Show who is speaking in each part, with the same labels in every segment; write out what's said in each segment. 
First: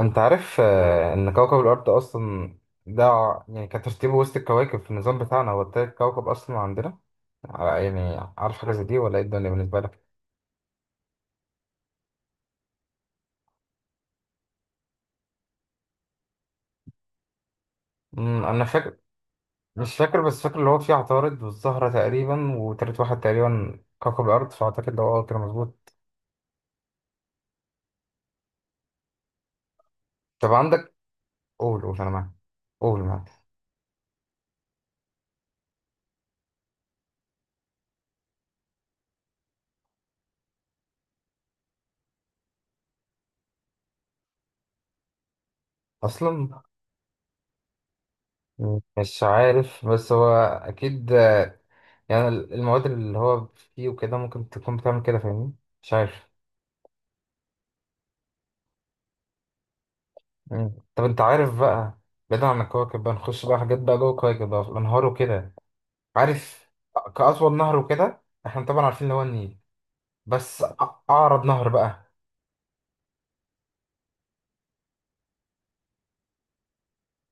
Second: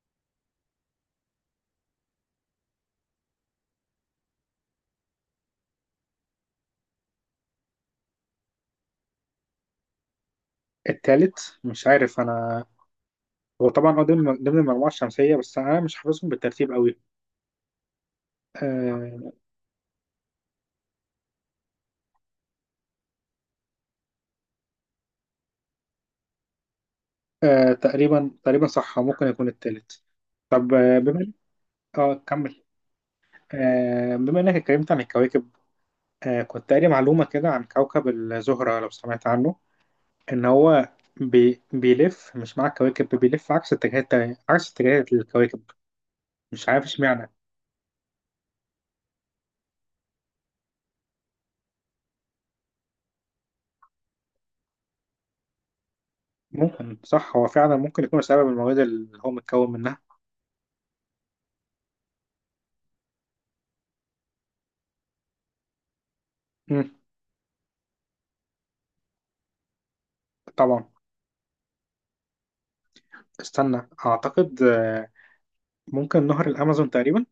Speaker 1: انت عارف ان كوكب الارض اصلا ده يعني كان ترتيبه وسط الكواكب في النظام بتاعنا، هو تالت كوكب اصلا عندنا. يعني عارف حاجه زي دي ولا ايه الدنيا بالنسبه لك؟
Speaker 2: التالت مش عارف انا. هو طبعا هو ضمن المجموعه الشمسيه، بس انا مش حافظهم بالترتيب قوي.
Speaker 1: انا فاكر.
Speaker 2: آه.
Speaker 1: مش فاكر بس فاكر اللي هو فيه عطارد والزهره تقريبا، وتالت واحد تقريبا كوكب الارض، فاعتقد ده هو كده مظبوط.
Speaker 2: آه، تقريبا تقريبا صح، ممكن يكون التالت.
Speaker 1: طب
Speaker 2: طب
Speaker 1: عندك،
Speaker 2: بما...
Speaker 1: قول قول انا
Speaker 2: اه،
Speaker 1: معاك.
Speaker 2: كمل.
Speaker 1: قول معاك.
Speaker 2: آه، بما انك اتكلمت عن الكواكب، آه كنت قاري معلومه كده عن كوكب الزهره، لو سمعت عنه، ان هو بيلف، مش مع الكواكب، بيلف عكس اتجاهات الكواكب.
Speaker 1: اصلا
Speaker 2: مش عارف اشمعنى.
Speaker 1: مش عارف بس هو اكيد. يعني المواد اللي هو فيه وكده ممكن تكون بتعمل كده، فاهمني؟ مش عارف.
Speaker 2: ممكن صح، هو فعلا ممكن يكون بسبب المواد اللي هو متكون منها.
Speaker 1: مم. طب انت عارف بقى، بعيدا عن الكواكب بقى نخش بقى حاجات بقى جوه الكواكب بقى، في الانهار وكده. عارف
Speaker 2: مم.
Speaker 1: كأطول نهر وكده، احنا طبعا عارفين اللي هو النيل. بس
Speaker 2: طبعا.
Speaker 1: أعرض نهر بقى؟
Speaker 2: استنى اعتقد، ممكن نهر الامازون تقريبا.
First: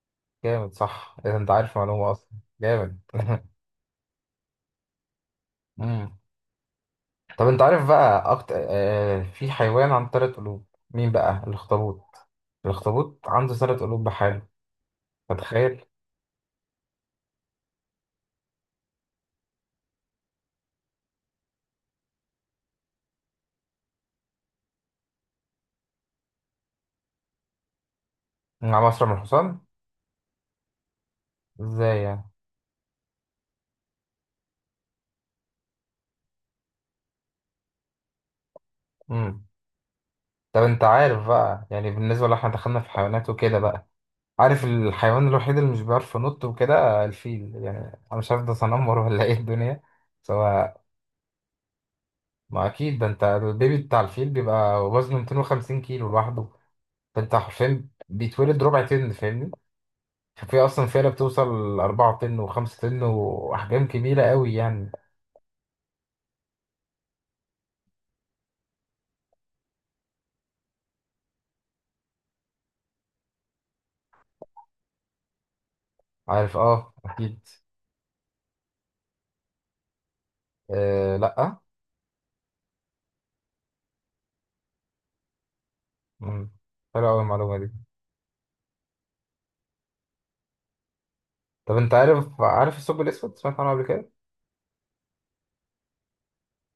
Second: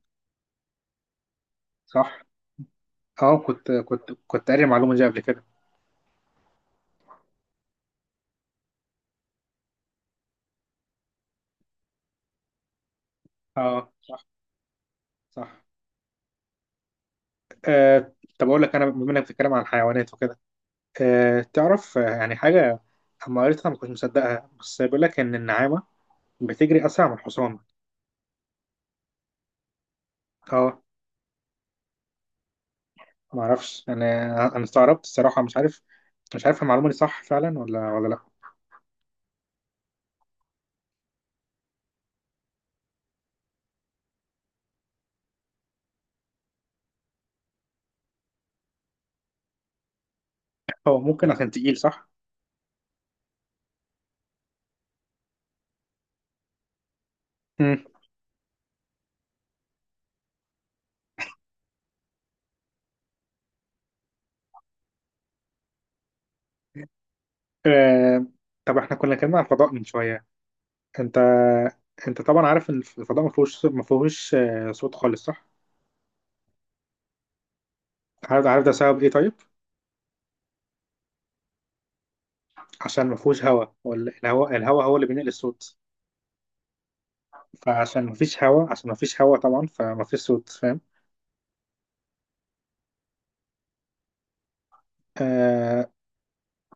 Speaker 1: جامد صح اذا انت عارف
Speaker 2: صح.
Speaker 1: معلومة اصلا. جامد
Speaker 2: اه، كنت قاري المعلومه دي قبل كده.
Speaker 1: مم. طب انت عارف بقى أكتر، في حيوان عنده تلات قلوب؟ مين بقى؟ الاخطبوط. الاخطبوط عنده تلات
Speaker 2: اه،
Speaker 1: قلوب
Speaker 2: صح
Speaker 1: بحاله،
Speaker 2: صح.
Speaker 1: فتخيل.
Speaker 2: آه. طب اقول لك انا، بما انك بتتكلم عن الحيوانات وكده، آه تعرف، يعني حاجه اما قريتها ما كنتش مصدقها، بس بيقول لك ان النعامه بتجري اسرع من الحصان.
Speaker 1: مع مصر من الحصان؟
Speaker 2: اه.
Speaker 1: ازاي يعني؟
Speaker 2: ما اعرفش انا، انا استغربت الصراحه، مش عارف. مش عارف المعلومه دي صح فعلا ولا لا.
Speaker 1: مم. طب انت عارف بقى، يعني بالنسبة لو احنا دخلنا في حيوانات وكده بقى، عارف الحيوان الوحيد اللي مش بيعرف ينط وكده؟ الفيل يعني. انا مش عارف ده تنمر ولا ايه الدنيا، سواء.
Speaker 2: هو ممكن عشان تقيل، صح.
Speaker 1: ما اكيد ده، انت البيبي بتاع الفيل بيبقى وزنه 250 كيلو لوحده. فانت
Speaker 2: امم.
Speaker 1: حرفيا بيتولد ربع طن، فاهمني؟ ففي اصلا فيلة بتوصل 4 طن و5 طن واحجام كبيره قوي يعني.
Speaker 2: آه، طب احنا كنا عن الفضاء من شويه. انت انت طبعا عارف ان الفضاء ما فيهوش صوت خالص، صح.
Speaker 1: عارف، اه اكيد.
Speaker 2: عارف ده سبب ايه، طيب.
Speaker 1: آه لا.
Speaker 2: عشان ما فيهوش هواء، ولا الهواء هو اللي بينقل الصوت.
Speaker 1: مم. حلوه قوي المعلومه دي.
Speaker 2: فعشان ما فيش هواء عشان ما فيش هواء طبعا، فما فيش صوت، فاهم.
Speaker 1: طب انت عارف عارف الثقب الاسود، سمعت عنه قبل كده؟
Speaker 2: آه،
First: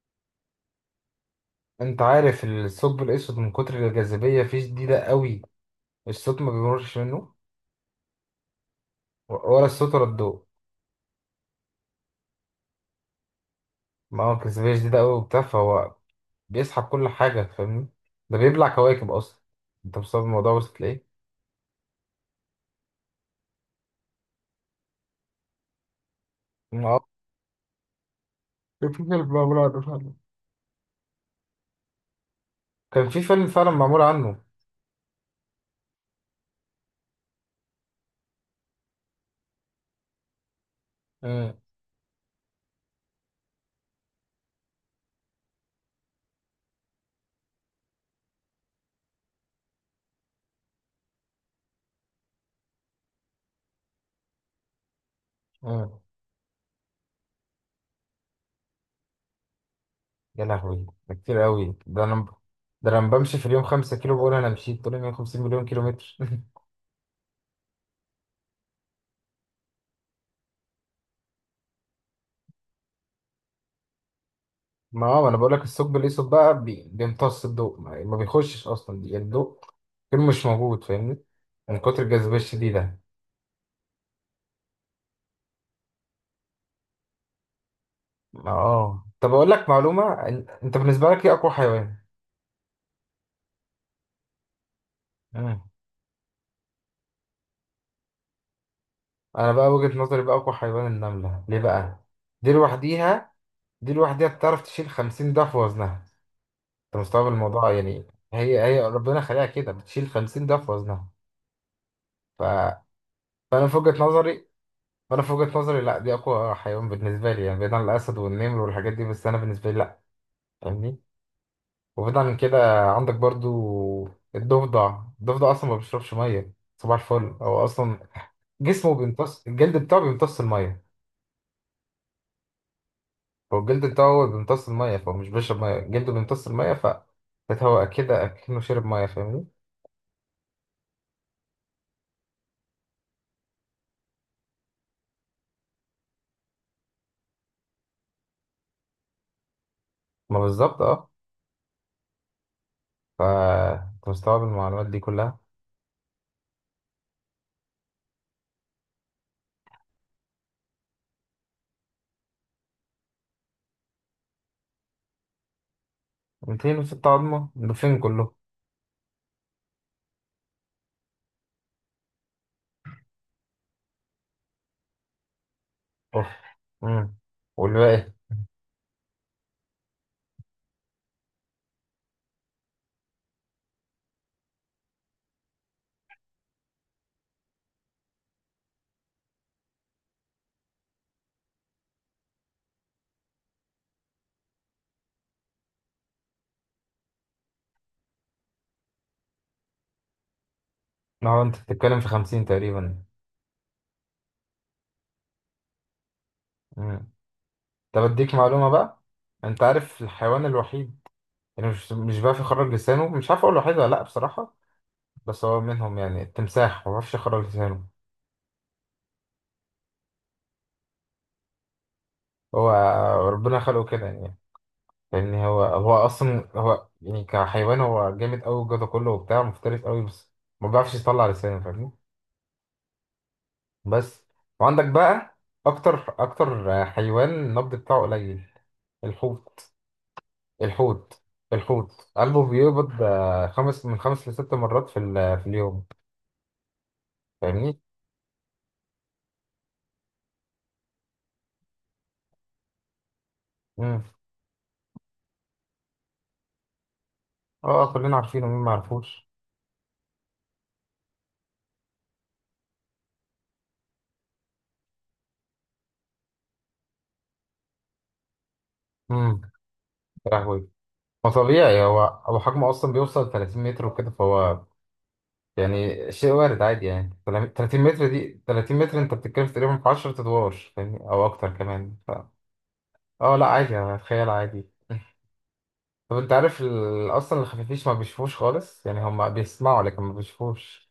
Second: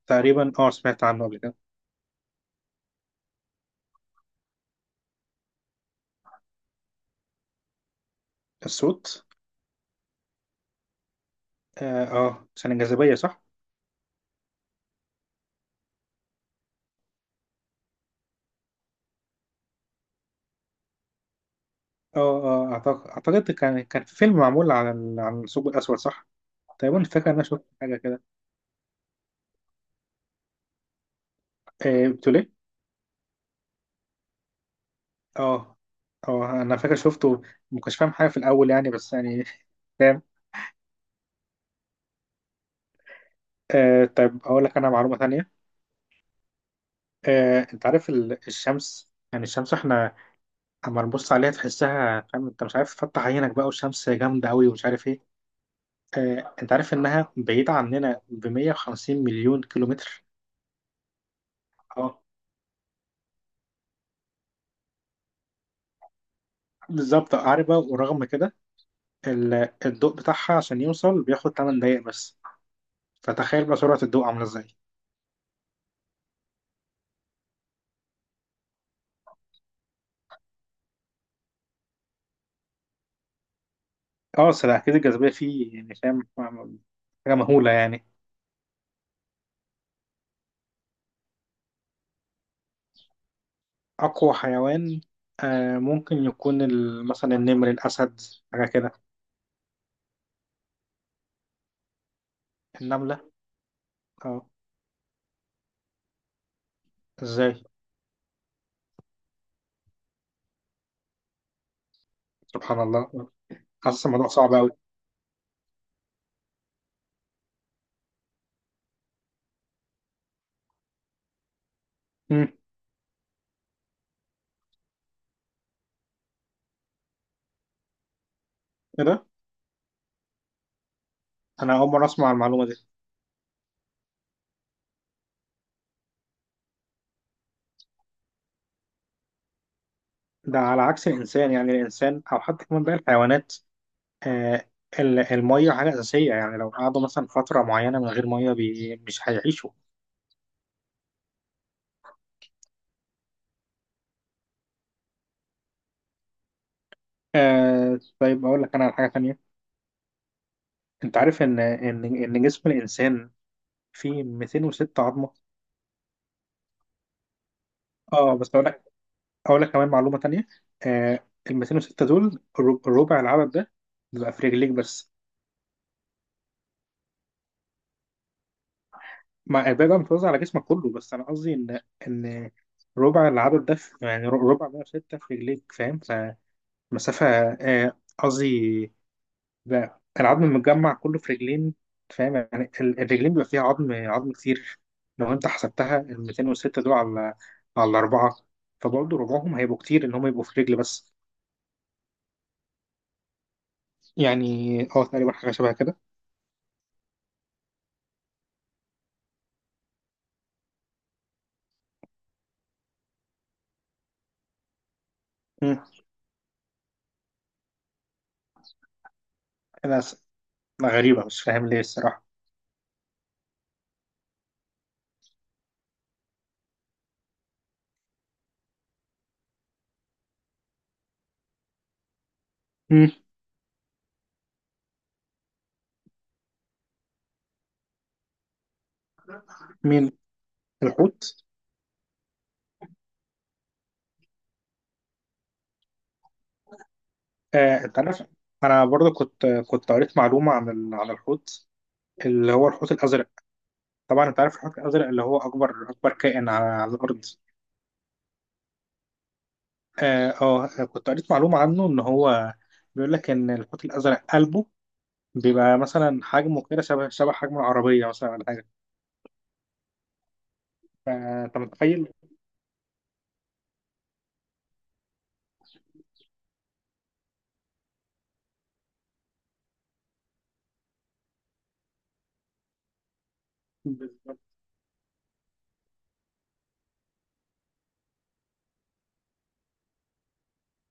Speaker 2: تقريبا اه سمعت عنه قبل كده.
Speaker 1: انت عارف الثقب الاسود من كتر الجاذبيه فيه شديده قوي، الصوت ما بيمرش منه،
Speaker 2: الصوت.
Speaker 1: ولا الصوت ولا الضوء.
Speaker 2: اه، عشان الجاذبية صح.
Speaker 1: ما هو الجاذبية شديدة أوي وبتاع، فهو بيسحب كل حاجة فاهمني. ده بيبلع كواكب أصلا. أنت مستوعب الموضوع، وصلت لإيه؟
Speaker 2: اه، اه، اعتقد كان في فيلم معمول عن عن الثقب الاسود، صح. تقريبا
Speaker 1: آه.
Speaker 2: فاكر ان انا شفت حاجة كده.
Speaker 1: كان في فيلم معمول عنه فعلا.
Speaker 2: آه، بتقول ايه؟
Speaker 1: كان في فيلم فعلا معمول عنه.
Speaker 2: اه، اه انا فاكر شفته. ما كنتش فاهم حاجه في الاول يعني، بس يعني فاهم.
Speaker 1: مم.
Speaker 2: آه، طيب اقول لك انا معلومه ثانيه. آه، انت عارف الشمس، يعني الشمس احنا اما نبص عليها تحسها فاهم، انت مش عارف تفتح عينك بقى والشمس جامده قوي ومش عارف ايه.
Speaker 1: مم.
Speaker 2: آه، انت عارف انها بعيده عننا ب 150 مليون كيلومتر.
Speaker 1: يا لهوي ده كتير أوي. ده
Speaker 2: اه،
Speaker 1: أنا، ده أنا بمشي في اليوم خمسة كيلو، بقول أنا مشيت طول 150 مليون كيلو متر
Speaker 2: بالظبط. عارف بقى، ورغم كده الضوء بتاعها عشان يوصل بياخد 8 دقايق بس. فتخيل بقى سرعه الضوء عامله ازاي.
Speaker 1: ما هو أنا بقول لك الثقب الأسود بقى بيمتص الضوء، ما بيخشش أصلا يعني الضوء كله مش موجود فاهمني، من كتر الجاذبية الشديدة.
Speaker 2: اه، أصل أكيد الجاذبية فيه يعني فاهم، حاجة مهولة يعني.
Speaker 1: اه طب اقول لك معلومه، انت بالنسبه لك ايه اقوى حيوان؟
Speaker 2: أقوى حيوان؟
Speaker 1: مم.
Speaker 2: آه، ممكن يكون مثلا النمر، الأسد، حاجة كده.
Speaker 1: انا بقى وجهه نظري بقى اقوى حيوان النمله، ليه بقى؟ دي
Speaker 2: النملة؟
Speaker 1: لوحديها، دي لوحديها
Speaker 2: اه.
Speaker 1: بتعرف تشيل 50 ضعف وزنها. انت مستوعب
Speaker 2: ازاي؟
Speaker 1: الموضوع يعني؟ هي ربنا خلقها كده، بتشيل 50 ضعف وزنها. ف...
Speaker 2: سبحان الله.
Speaker 1: فانا في وجهه
Speaker 2: حاسس الموضوع
Speaker 1: نظري،
Speaker 2: صعب أوي.
Speaker 1: فانا في وجهه نظري لا دي اقوى حيوان بالنسبه لي يعني، بعيد عن الاسد والنمر والحاجات دي، بس انا بالنسبه لي لا. فاهمني؟ وبعيد عن
Speaker 2: مم.
Speaker 1: كده، عندك برضو الضفدع. الضفدع اصلا ما بيشربش ميه، صباح الفل. هو اصلا جسمه
Speaker 2: ايه ده؟
Speaker 1: بيمتص، الجلد بتاعه بيمتص الميه.
Speaker 2: أنا أول مرة أسمع المعلومة دي.
Speaker 1: هو الجلد بتاعه هو اللي بيمتص الميه، فهو مش بيشرب ميه، جلده بيمتص الميه، ف بتهوى كده اكنه شرب ميه فاهمني.
Speaker 2: ده على عكس الإنسان، يعني الإنسان أو حتى كمان باقي الحيوانات، آه المية حاجة أساسية، يعني لو قعدوا مثلا فترة معينة من غير مية مش هيعيشوا.
Speaker 1: ما بالظبط اه. ف أنت مستوعب المعلومات دي كلها.
Speaker 2: آه، طيب أقول لك أنا على حاجة تانية. أنت عارف إن جسم الإنسان في 206 عظمه؟
Speaker 1: 206 عظمه ده فين كله؟
Speaker 2: اه، بس اقول لك، كمان معلومه تانية. آه، ال 206 دول الربع العدد ده بيبقى في رجليك بس.
Speaker 1: اوف. امم. والباقي؟
Speaker 2: مع الباقي بقى متوزع على جسمك كله، بس انا قصدي ان ربع العدد ده يعني ربع 106 في رجليك، فاهم، فمسافه... قصدي بقى العظم المتجمع كله في رجلين، فاهم، يعني الرجلين بيبقى فيها عظم كتير. لو انت حسبتها ال 206 دول على اربعه، فبرضه ربعهم هيبقوا كتير ان هم يبقوا في رجل بس،
Speaker 1: ما هو انت بتتكلم في 50 تقريبا.
Speaker 2: يعني. اه، تقريبا حاجة شبه كده.
Speaker 1: امم. طب اديك معلومه بقى، انت عارف الحيوان الوحيد، يعني مش بيعرف يخرج لسانه، مش عارف اقول له حاجه ولا لا بصراحه، بس هو
Speaker 2: مم.
Speaker 1: منهم يعني التمساح، ما بيعرفش يخرج لسانه.
Speaker 2: أنا س- غريبة مش فاهم ليه الصراحة.
Speaker 1: هو ربنا خلقه كده يعني، فاهمني. هو اصلا هو يعني كحيوان هو جامد قوي الجدع كله وبتاع، مفترس قوي بس ما بيعرفش يطلع لسانه فاهمني.
Speaker 2: مم.
Speaker 1: بس. وعندك بقى اكتر اكتر حيوان النبض بتاعه قليل، الحوت.
Speaker 2: مين؟
Speaker 1: الحوت.
Speaker 2: الحوت.
Speaker 1: الحوت قلبه بيقبض خمس من خمس لست مرات في في اليوم، فاهمني.
Speaker 2: آه، أنت عارف، أنا برضه كنت قريت معلومة عن عن الحوت، اللي هو الحوت الأزرق.
Speaker 1: امم.
Speaker 2: طبعا أنت عارف الحوت الأزرق اللي هو أكبر أكبر كائن على الأرض.
Speaker 1: اه كلنا عارفينه، مين ما عرفوش؟
Speaker 2: آه، آه، كنت قريت معلومة عنه، إن هو بيقول لك إن الحوت الأزرق قلبه بيبقى مثلا حجمه كده، شبه حجم العربية مثلا ولا حاجة.
Speaker 1: يا لهوي. ما
Speaker 2: فأنت
Speaker 1: طبيعي، هو
Speaker 2: متخيل.
Speaker 1: هو حجمه اصلا بيوصل 30 متر وكده، فهو يعني شيء وارد عادي يعني. 30 متر دي، 30 متر انت بتتكلم في تقريبا في 10 ادوار فاهمني، او اكتر كمان اه لا عادي، اتخيل
Speaker 2: بالظبط؟
Speaker 1: عادي. طب انت عارف اصلا الخفافيش ما بيشوفوش خالص يعني، هم بيسمعوا لكن ما بيشوفوش.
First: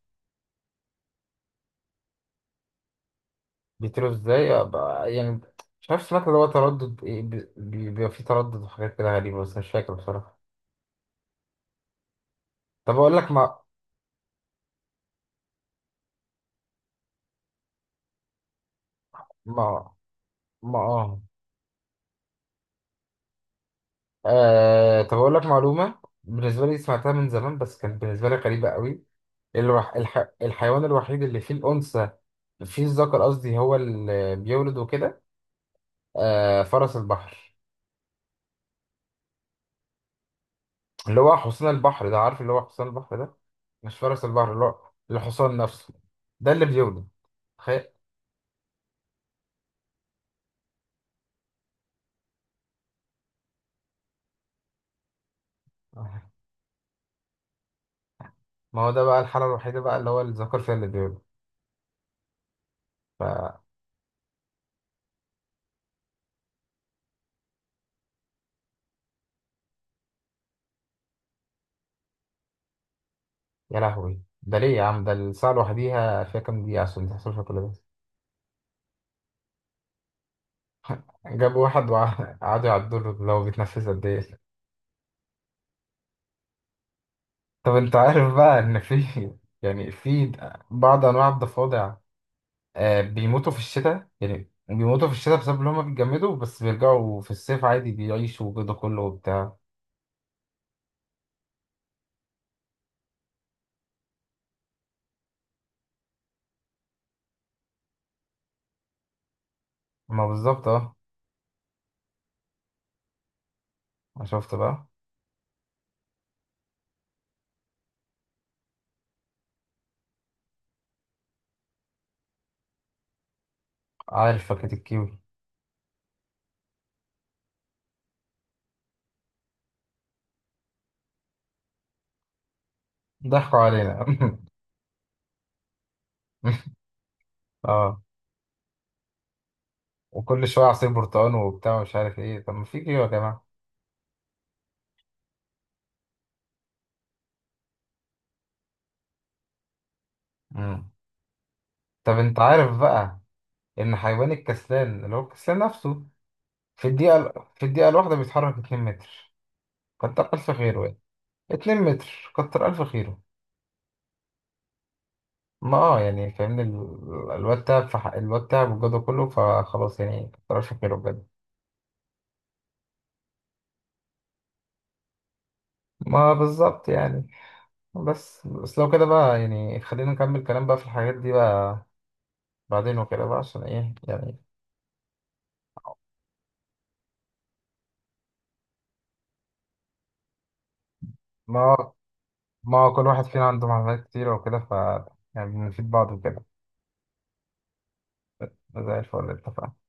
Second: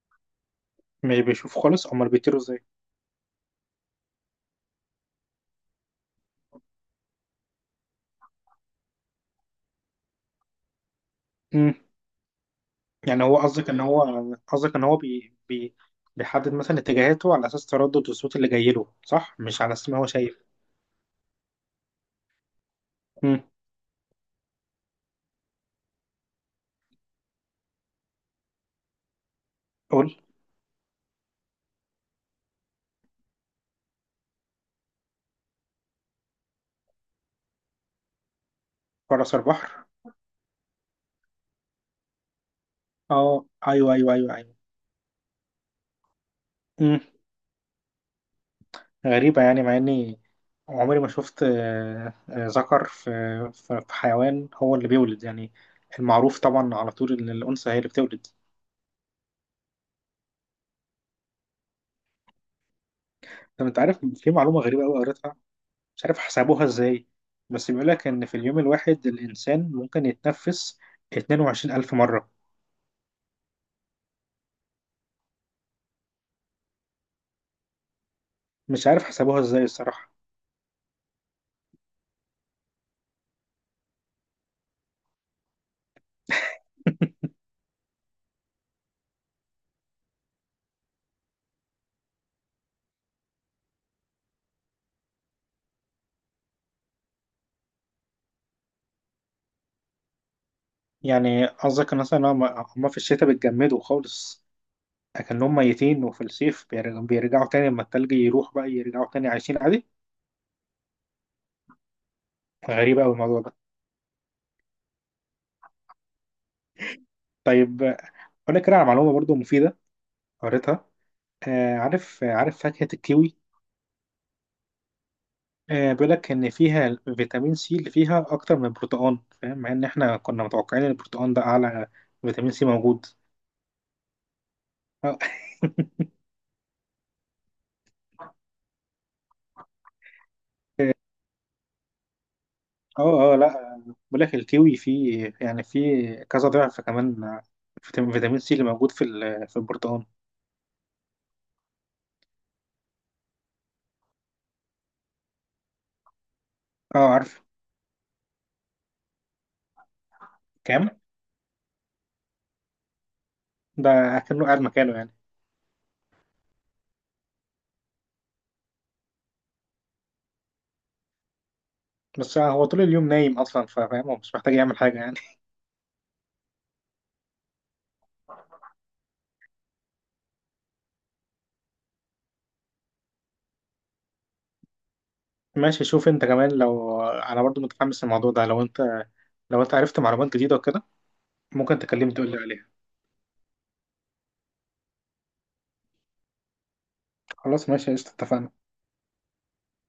Speaker 2: مش بيشوف خالص، أمال بيطيروا.
Speaker 1: بيطيروا ازاي يعني؟ مش عارف، سمعت اللي هو تردد ايه، بيبقى فيه تردد وحاجات كده غريبة بس مش فاكر بصراحة.
Speaker 2: إزاي؟
Speaker 1: طب اقول
Speaker 2: يعني
Speaker 1: لك،
Speaker 2: هو قصدك ان هو، بيحدد مثلا اتجاهاته على اساس تردد الصوت اللي جاي له، صح، مش على اساس
Speaker 1: ما
Speaker 2: ما هو شايف.
Speaker 1: ما اه.
Speaker 2: امم.
Speaker 1: آه طب أقول لك معلومة بالنسبة لي سمعتها من زمان بس كانت بالنسبة لي غريبة قوي.
Speaker 2: قول.
Speaker 1: الحيوان الوحيد اللي فيه الأنثى، فيه الذكر قصدي هو اللي بيولد وكده، آه فرس البحر.
Speaker 2: فرس البحر.
Speaker 1: اللي هو حصان البحر ده، عارف اللي هو حصان البحر ده،
Speaker 2: اه، ايوه
Speaker 1: مش
Speaker 2: ايوه
Speaker 1: فرس
Speaker 2: ايوه
Speaker 1: البحر
Speaker 2: ايوه.
Speaker 1: اللي هو الحصان نفسه، ده اللي
Speaker 2: امم.
Speaker 1: بيولد، تخيل.
Speaker 2: غريبه يعني، مع اني عمري ما شفت، ذكر في في حيوان هو اللي بيولد، يعني المعروف طبعا على طول ان الانثى هي اللي بتولد.
Speaker 1: ما هو ده بقى الحالة الوحيدة بقى اللي هو الذكر فيها اللي بيولد، ف
Speaker 2: طب انت عارف في معلومه غريبه قوي قريتها، مش عارف حسبوها ازاي، بس بيقول لك ان في اليوم الواحد الانسان ممكن يتنفس 22,000 مره.
Speaker 1: يا لهوي ده ليه يا عم، ده الساعة لوحديها فيها كام دقيقة عشان تحصل فيها كل ده.
Speaker 2: مش عارف حسبوها ازاي الصراحة.
Speaker 1: جابوا واحد وقعدوا يعدوا له لو بيتنفس قد ايه. طب انت عارف بقى ان في يعني في بعض انواع الضفادع، بيموتوا في الشتاء، يعني بيموتوا في الشتاء بسبب ان هم بيتجمدوا، بس بيرجعوا في الصيف عادي، بيعيشوا وجوده كله وبتاع.
Speaker 2: يعني قصدك مثلا هم في الشتاء بيتجمدوا خالص أكنهم ميتين، وفي الصيف بيرجعوا تاني، لما التلج يروح بقى يرجعوا تاني عايشين عادي.
Speaker 1: ما بالظبط اه.
Speaker 2: غريبة أوي الموضوع ده.
Speaker 1: ما شفت بقى.
Speaker 2: طيب أقول لك كده على معلومة برضو مفيدة، قريتها. آه، عارف فاكهة الكيوي؟
Speaker 1: عارف فاكهة الكيوي؟
Speaker 2: آه، بيقول لك إن فيها فيتامين سي اللي فيها أكتر من البرتقال، فاهم، مع إن إحنا كنا متوقعين إن البرتقال ده أعلى فيتامين سي موجود.
Speaker 1: ضحكوا علينا اه، وكل شوية عصير برتقال وبتاع، مش عارف ايه، طب ما في كيوي يا
Speaker 2: اه، اه،
Speaker 1: جماعة.
Speaker 2: لا، بقول لك الكيوي فيه، يعني فيه كذا ضعف كمان فيتامين سي اللي موجود في في البرتقال.
Speaker 1: مم. طب انت عارف بقى ان حيوان الكسلان اللي هو الكسلان نفسه، في
Speaker 2: اه، عارف.
Speaker 1: الدقيقة، في الدقيقة الواحدة بيتحرك 2 متر. كتر ألف خيره
Speaker 2: كام؟
Speaker 1: يعني. 2 متر، كتر ألف خيره.
Speaker 2: ده كأنه قاعد مكانه يعني.
Speaker 1: ما اه يعني فاهمني، الواد تعب، في حق الواد تعب والجو كله، فخلاص يعني كتر ألف خيره بجد.
Speaker 2: بس هو طول اليوم نايم اصلا، فاهم، هو مش محتاج يعمل حاجه يعني.
Speaker 1: ما بالظبط يعني. بس لو كده بقى يعني خلينا نكمل كلام بقى في الحاجات دي بقى، بعدين وكده بقى عشان ايه يعني.
Speaker 2: ماشي، شوف انت كمان، لو انا برضو متحمس للموضوع ده، لو انت عرفت معلومات جديده وكده، ممكن
Speaker 1: ما
Speaker 2: تكلمني تقول لي عليها.
Speaker 1: ما كل واحد فينا عنده معلومات كتير وكده، ف يعني بنفيد بعض وكده.
Speaker 2: خلاص، ماشي قشطه، اتفقنا.
Speaker 1: زي الفل، اتفقنا.